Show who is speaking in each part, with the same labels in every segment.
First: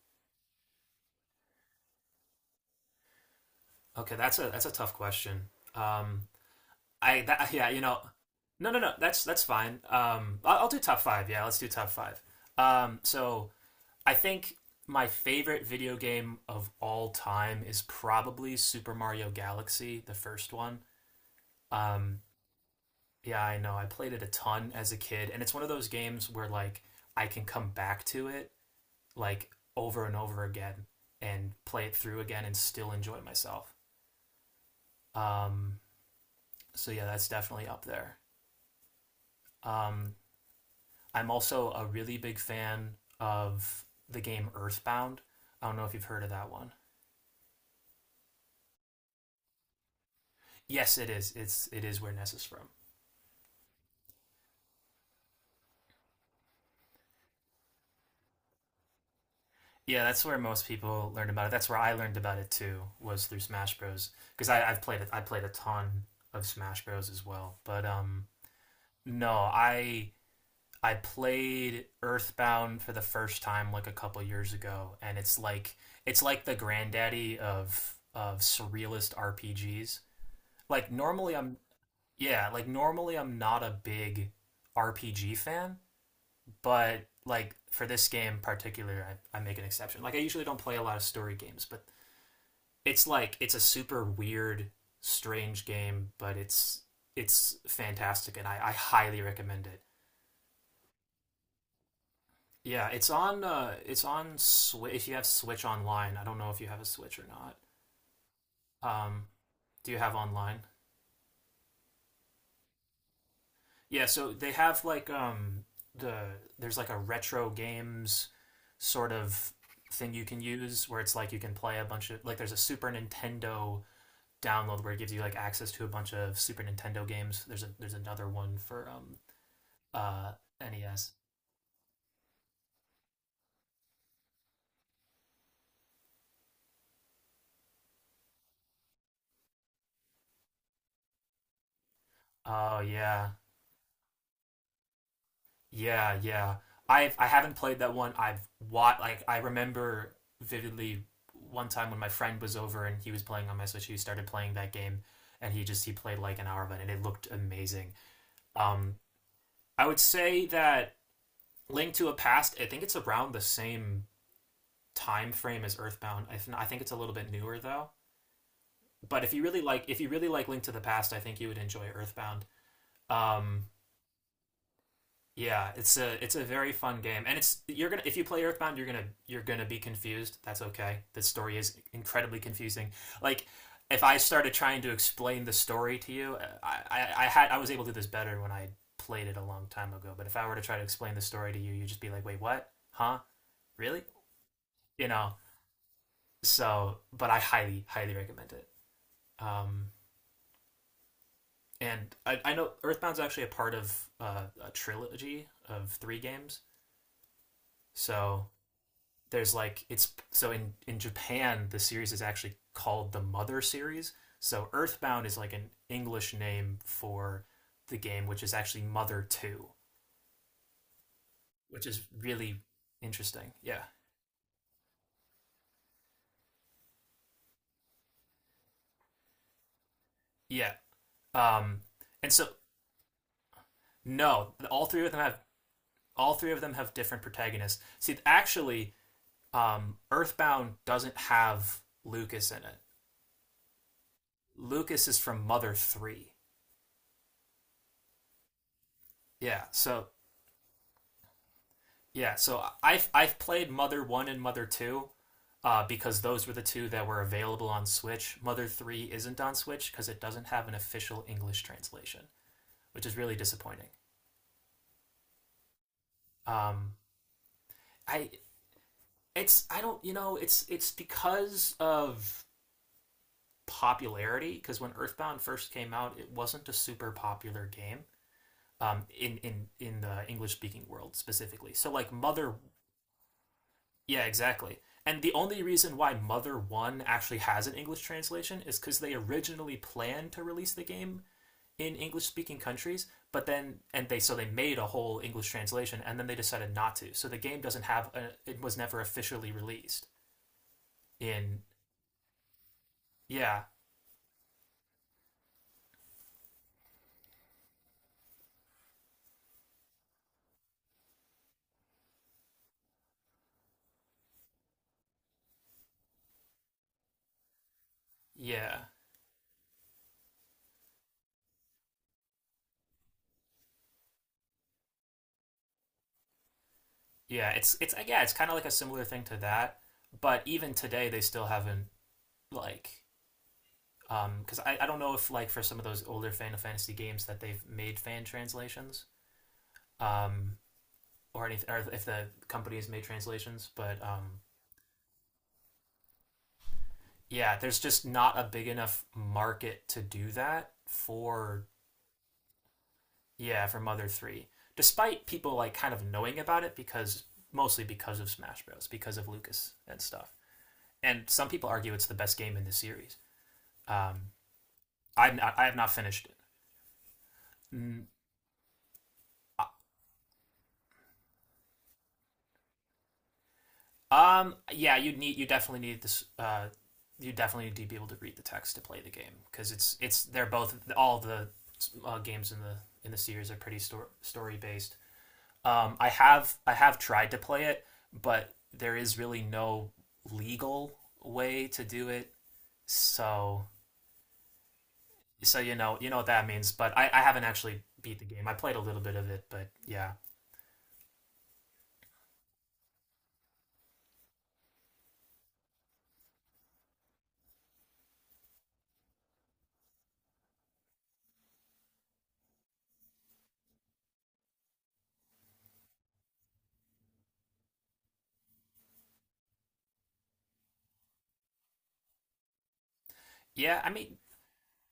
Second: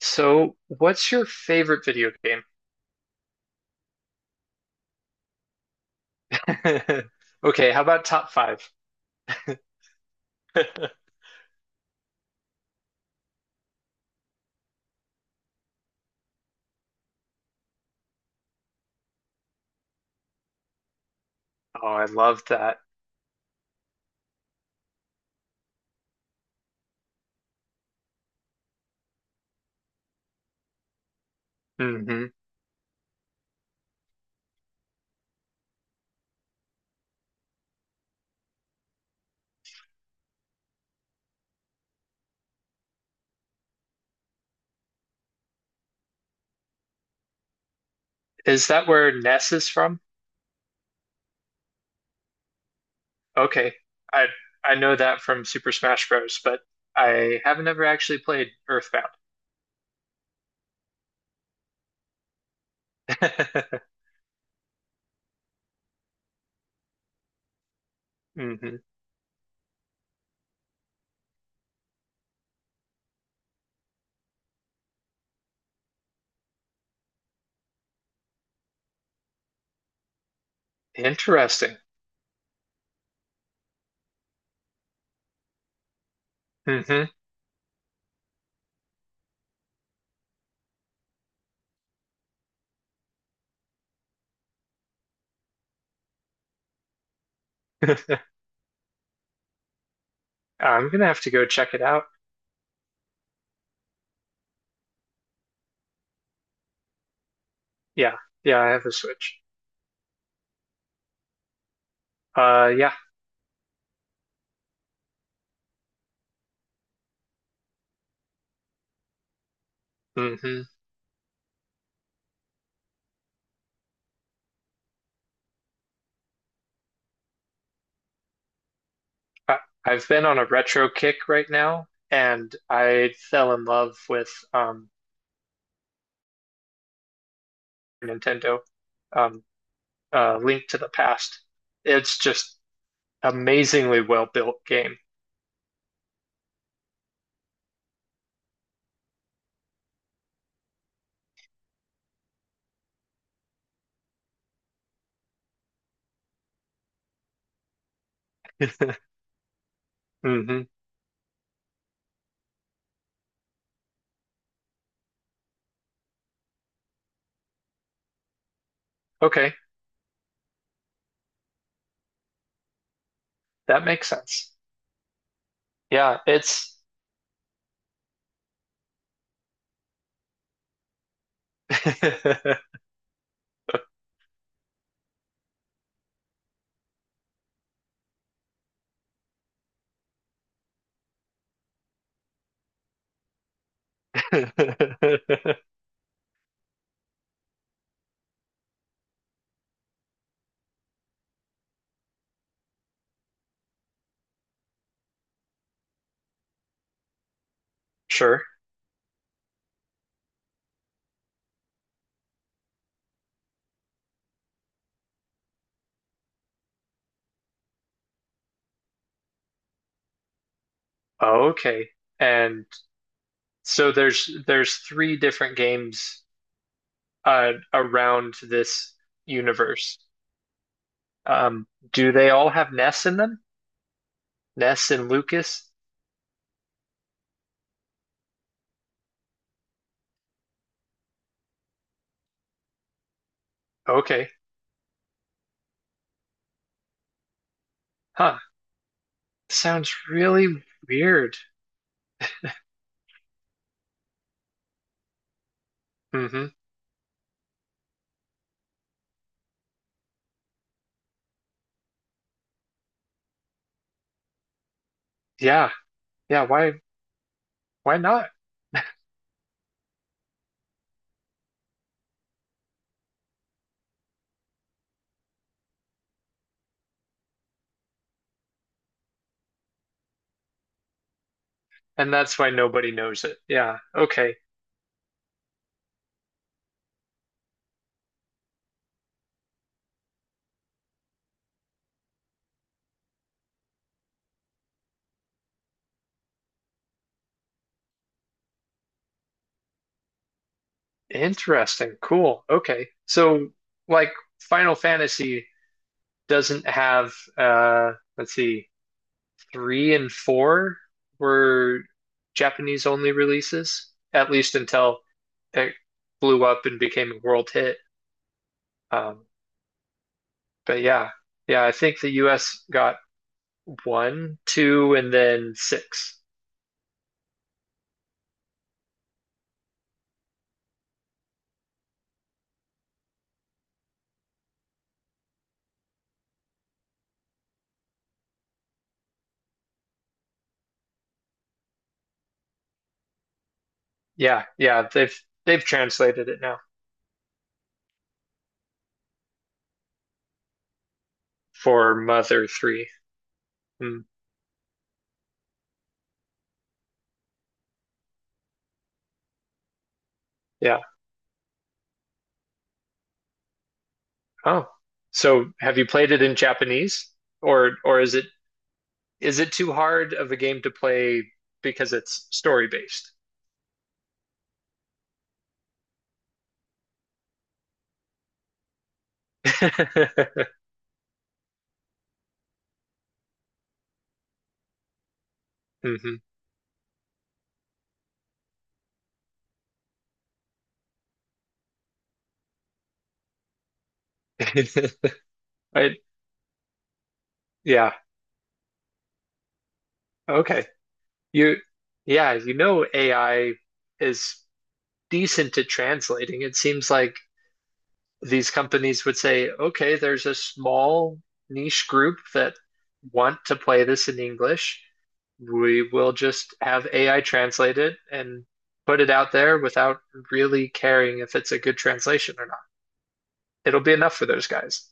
Speaker 1: So, what's your favorite video game?
Speaker 2: Okay, that's a tough question. Um, I that, yeah,
Speaker 1: Okay,
Speaker 2: you
Speaker 1: how
Speaker 2: know,
Speaker 1: about top five?
Speaker 2: no, no, no, that's fine. I'll do top five. Yeah, let's do top five. So I think my favorite video game of all time is probably Super Mario Galaxy, the first one.
Speaker 1: Oh, I
Speaker 2: Um,
Speaker 1: love that.
Speaker 2: yeah, I know. I played it a ton as a kid, and it's one of those games where I can come back to it, like over and over again, and play it through
Speaker 1: Hmm.
Speaker 2: again and still enjoy myself. Um, so yeah, that's definitely up there. Um, I'm also a really big fan of the game Earthbound. I don't know if you've heard of that one.
Speaker 1: Is that where Ness is from?
Speaker 2: Yes, it is. It is where Ness is from.
Speaker 1: Okay, I I know that from Super Smash Bros., but I haven't ever actually played Earthbound.
Speaker 2: Yeah, that's where most people learned about it. That's where I learned about it too, was through Smash Bros. Because I I've played it. I played a ton of Smash Bros. As well. But
Speaker 1: Hmm.
Speaker 2: no, I played Earthbound for the first time like a couple years ago, and it's like the granddaddy of surrealist RPGs. Like normally, I'm
Speaker 1: Interesting.
Speaker 2: Yeah, like normally I'm not a big RPG fan, but
Speaker 1: Hmm.
Speaker 2: like for this game in particular, I make an exception. Like I usually don't play a lot of story games, but it's like it's a super weird, strange game, but it's fantastic, and I highly recommend it.
Speaker 1: I'm gonna have to go check it out.
Speaker 2: Yeah, it's on Switch. If you have Switch online, I don't know if you have a Switch or not.
Speaker 1: Yeah, yeah, I have a
Speaker 2: Um,
Speaker 1: Switch.
Speaker 2: do you have online?
Speaker 1: Yeah.
Speaker 2: Yeah, so they have like the there's like a retro games sort of thing you can
Speaker 1: Hmm.
Speaker 2: use where it's like you can play a bunch of like there's a Super Nintendo download where it gives you like access to a bunch of Super Nintendo games. There's another one for
Speaker 1: I, I've been
Speaker 2: uh
Speaker 1: on a retro
Speaker 2: NES.
Speaker 1: kick right now, and I fell in love with Nintendo, um, Link to the Past. It's just
Speaker 2: Oh yeah.
Speaker 1: amazingly well built game.
Speaker 2: Yeah, yeah. I haven't played that one. I've watched like I remember vividly one time when my friend was over and he was playing on my Switch. He started playing that game and he played like an hour of it and it looked amazing. Um, I would say
Speaker 1: Hmm.
Speaker 2: that Link to a Past, I think it's around the same time frame as Earthbound. I think it's a little bit newer though. But if you
Speaker 1: Okay,
Speaker 2: really like if you really like Link to the Past, I think you would enjoy Earthbound. Um,
Speaker 1: that makes sense.
Speaker 2: Yeah,
Speaker 1: Yeah,
Speaker 2: it's a very
Speaker 1: it's,
Speaker 2: fun game, and it's you're gonna if you play Earthbound, you're gonna be confused. That's okay. The story is incredibly confusing. Like if I started trying to explain the story to you, I had I was able to do this better when I played it a long time ago. But if I were to try to explain the story to you, you'd just be like, "Wait, what? Huh? Really?" You know. So, but I highly highly recommend it. Um, and I know Earthbound's actually a part of a trilogy of three games.
Speaker 1: sure.
Speaker 2: So there's like it's so in Japan the series is actually called the Mother series. So Earthbound is like an English name for the game, which is actually Mother Two, which
Speaker 1: Okay,
Speaker 2: is really
Speaker 1: and
Speaker 2: interesting. Yeah,
Speaker 1: so there's three different games around this universe.
Speaker 2: yeah.
Speaker 1: Um,
Speaker 2: Um,
Speaker 1: do they
Speaker 2: and so
Speaker 1: all have Ness in them?
Speaker 2: No,
Speaker 1: Ness and Lucas?
Speaker 2: all three of them have different protagonists. See, actually, Earthbound doesn't have Lucas in it.
Speaker 1: Okay,
Speaker 2: Lucas is from Mother Three.
Speaker 1: huh.
Speaker 2: Yeah.
Speaker 1: Sounds
Speaker 2: So
Speaker 1: really weird.
Speaker 2: yeah. So I've played Mother One and Mother Two, because those
Speaker 1: Hmm.
Speaker 2: were the two that were available on Switch. Mother 3 isn't on Switch because it doesn't have an official English translation, which is really disappointing.
Speaker 1: Yeah. Yeah, why
Speaker 2: Um,
Speaker 1: why
Speaker 2: I
Speaker 1: not?
Speaker 2: It's I don't you know it's because of popularity because when Earthbound first came out, it wasn't a super popular game, in the English speaking world specifically. So
Speaker 1: And
Speaker 2: like
Speaker 1: that's why
Speaker 2: Mother,
Speaker 1: nobody knows it. Yeah.
Speaker 2: yeah,
Speaker 1: Okay.
Speaker 2: exactly. And the only reason why Mother 1 actually has an English translation is because they originally planned to release the game in English speaking countries, but then and they so they made a whole English translation and then they decided not to. So the game doesn't have a, it was never officially released in
Speaker 1: Interesting. Cool. Okay. So
Speaker 2: yeah,
Speaker 1: like Final Fantasy doesn't have let's see, three and four were Japanese only releases, at least until it blew up and became a world hit.
Speaker 2: yeah.
Speaker 1: Um, but yeah. Yeah, I think the US got one, two, and then six.
Speaker 2: Yeah, it's Yeah, it's kind of like a similar thing to that, but even today they still haven't like cuz I don't know if like for some of those older Final Fantasy games that they've made fan translations, um or anything, or if the company has made translations, but
Speaker 1: Yeah, yeah, they've translated it now.
Speaker 2: yeah, there's just not a big enough market to do that for
Speaker 1: For Mother 3.
Speaker 2: yeah, for
Speaker 1: Hmm.
Speaker 2: Mother 3. Despite people like kind of knowing about it because mostly because of Smash Bros, because of Lucas and stuff.
Speaker 1: Yeah.
Speaker 2: And some people argue it's the best game in the series. Um
Speaker 1: Oh.
Speaker 2: I've
Speaker 1: So
Speaker 2: not, I have
Speaker 1: have you
Speaker 2: not
Speaker 1: played it
Speaker 2: finished
Speaker 1: in
Speaker 2: it.
Speaker 1: Japanese or
Speaker 2: Mm,
Speaker 1: is it
Speaker 2: uh,
Speaker 1: too hard of a game to play because it's story based?
Speaker 2: Yeah, you need you definitely need this you definitely need to be able to read the text to play the game because it's they're both all the games in the series are pretty story story based.
Speaker 1: Hmm.
Speaker 2: I have tried to play it, but there is really no legal way to do it. So so
Speaker 1: I,
Speaker 2: you know what that means. But I haven't actually
Speaker 1: yeah.
Speaker 2: beat the game. I played a little bit of it, but yeah,
Speaker 1: Okay. You yeah, you know AI is decent at translating. It seems like these companies would say, okay, there's a small niche group that want to play this in English. We will just have AI translate it and put it out there without really caring if it's a good translation or not. It'll
Speaker 2: yeah. I
Speaker 1: be enough
Speaker 2: mean
Speaker 1: for those guys.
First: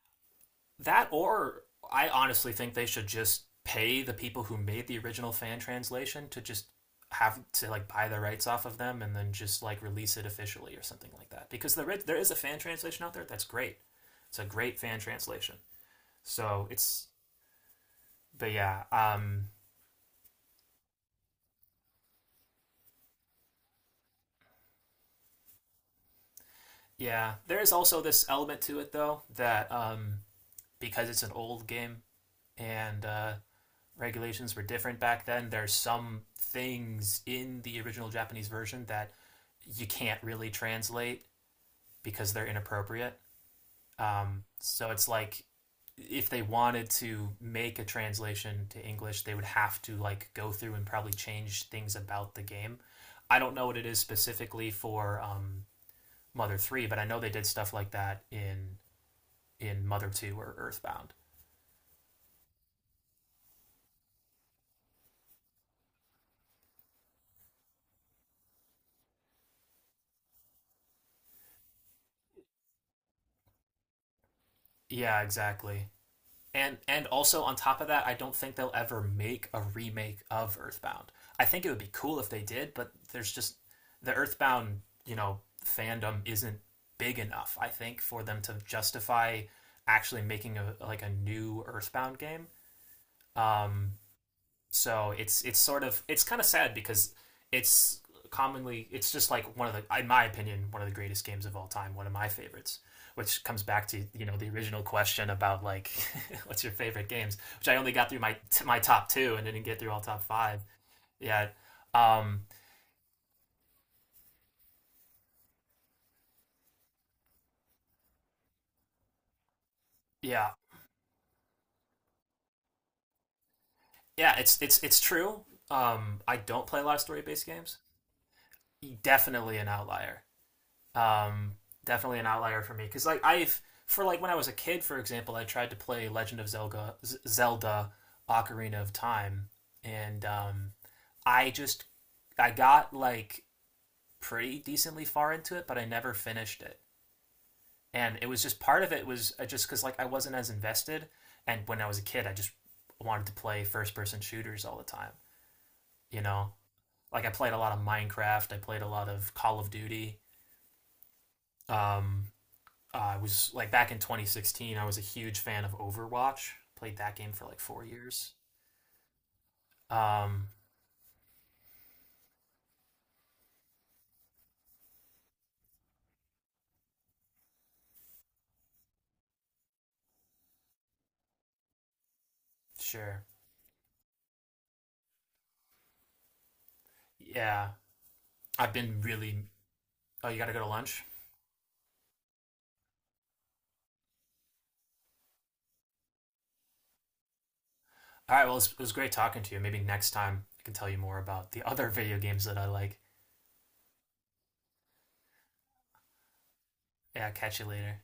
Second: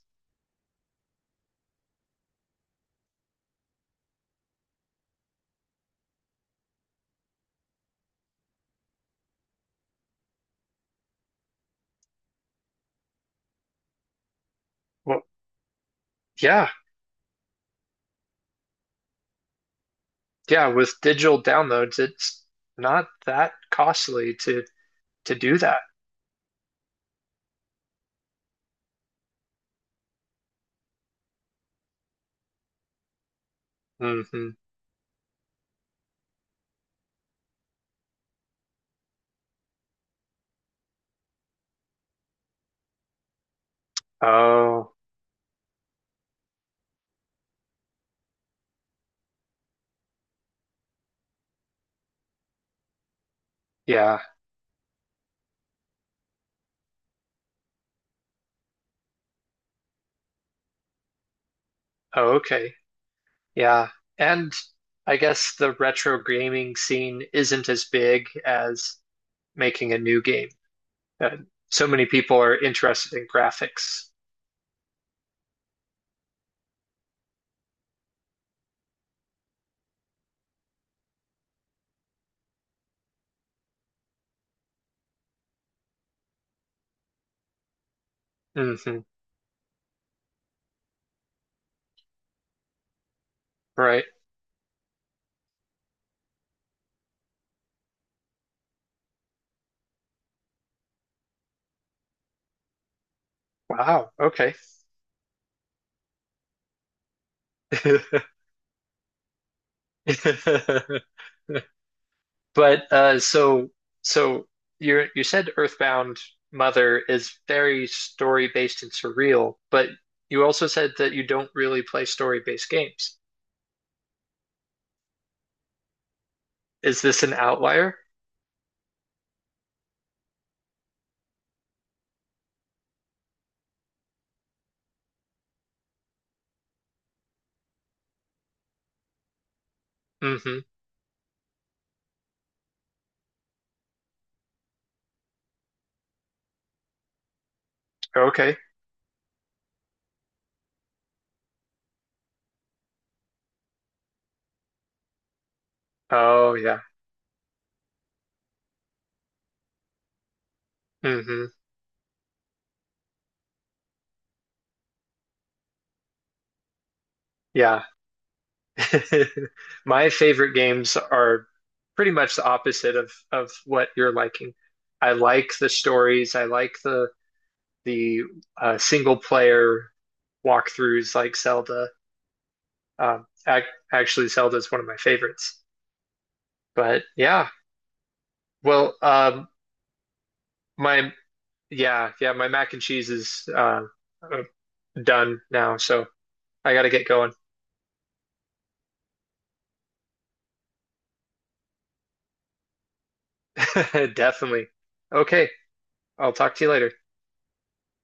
Speaker 2: that, or I honestly think they should just pay the people who made the original fan translation to just have to like buy the rights off of them and then just like release it officially or something like that. Because there is a fan translation out there that's great. It's a great fan
Speaker 1: Well,
Speaker 2: translation. So
Speaker 1: yeah,
Speaker 2: it's But yeah, um,
Speaker 1: yeah, with digital downloads, it's not that costly to do that.
Speaker 2: yeah, there is also this element to it though that, because it's an old game and,
Speaker 1: Hmm.
Speaker 2: regulations were different back then, there's some things in the original Japanese version that you can't really translate because they're inappropriate. So
Speaker 1: Oh,
Speaker 2: it's like if they wanted to make a translation to English, they would have to like go through and probably change things about the game. I don't know what it is
Speaker 1: yeah.
Speaker 2: specifically for, Mother Three, but I know they did stuff like that in Mother Two or Earthbound.
Speaker 1: Oh, okay. Yeah. And I guess the retro gaming scene isn't as big as making a new game. Uh, so many people are interested in graphics.
Speaker 2: Yeah, exactly. And also on top of that, I don't think they'll ever make a remake of Earthbound. I think it would be cool if they did, but there's just the Earthbound, you know, fandom isn't big enough. I think for them to
Speaker 1: Hmm.
Speaker 2: justify actually making a like a new Earthbound game. Um,
Speaker 1: Right.
Speaker 2: So it's sort of it's kind of sad because it's commonly it's just like one of the in my opinion one of the greatest games of all time, one of my favorites. Which comes back to
Speaker 1: Wow.
Speaker 2: you know the
Speaker 1: Okay.
Speaker 2: original question about like what's your favorite games, which I only got through my top two and didn't get through all top five. Yeah, um,
Speaker 1: But so you said Earthbound Mother is very story based and surreal, but you
Speaker 2: yeah,
Speaker 1: also said that you don't really play story based games.
Speaker 2: yeah. It's true. I don't play a lot of
Speaker 1: Is
Speaker 2: story
Speaker 1: this an
Speaker 2: based games.
Speaker 1: outlier?
Speaker 2: Definitely an outlier. Um, Definitely an outlier for me because like I've for like when I was a kid, for example, I tried to play Legend of Zelda, Zelda Ocarina of Time, and,
Speaker 1: Hmm.
Speaker 2: I just I got like pretty decently far into it, but I never finished it. And it was
Speaker 1: Okay.
Speaker 2: just part of it was, just because like I wasn't as invested, and when I was a kid, I just wanted to play first person shooters all the time. You know,
Speaker 1: Oh yeah.
Speaker 2: like I played a lot of Minecraft, I played a lot of Call of Duty,
Speaker 1: Mm-hmm.
Speaker 2: um, I was like back in 2016. I was a huge fan of Overwatch. Played that game for like
Speaker 1: Yeah.
Speaker 2: 4 years.
Speaker 1: My
Speaker 2: Um,
Speaker 1: favorite games are pretty much the opposite of what you're liking. I like the stories. I like the single player walkthroughs like Zelda.
Speaker 2: sure.
Speaker 1: Ac actually, Zelda is one of my favorites. But yeah,
Speaker 2: Yeah, I've
Speaker 1: well,
Speaker 2: been really. Oh, you got to go to lunch.
Speaker 1: my yeah yeah my mac and cheese is uh, done now, so I gotta get going.
Speaker 2: All right. Well, it was great talking to you. Maybe next time I can tell you more about the other video games that I like.
Speaker 1: Definitely. Okay, I'll talk to you later.
Speaker 2: Yeah. Catch you later.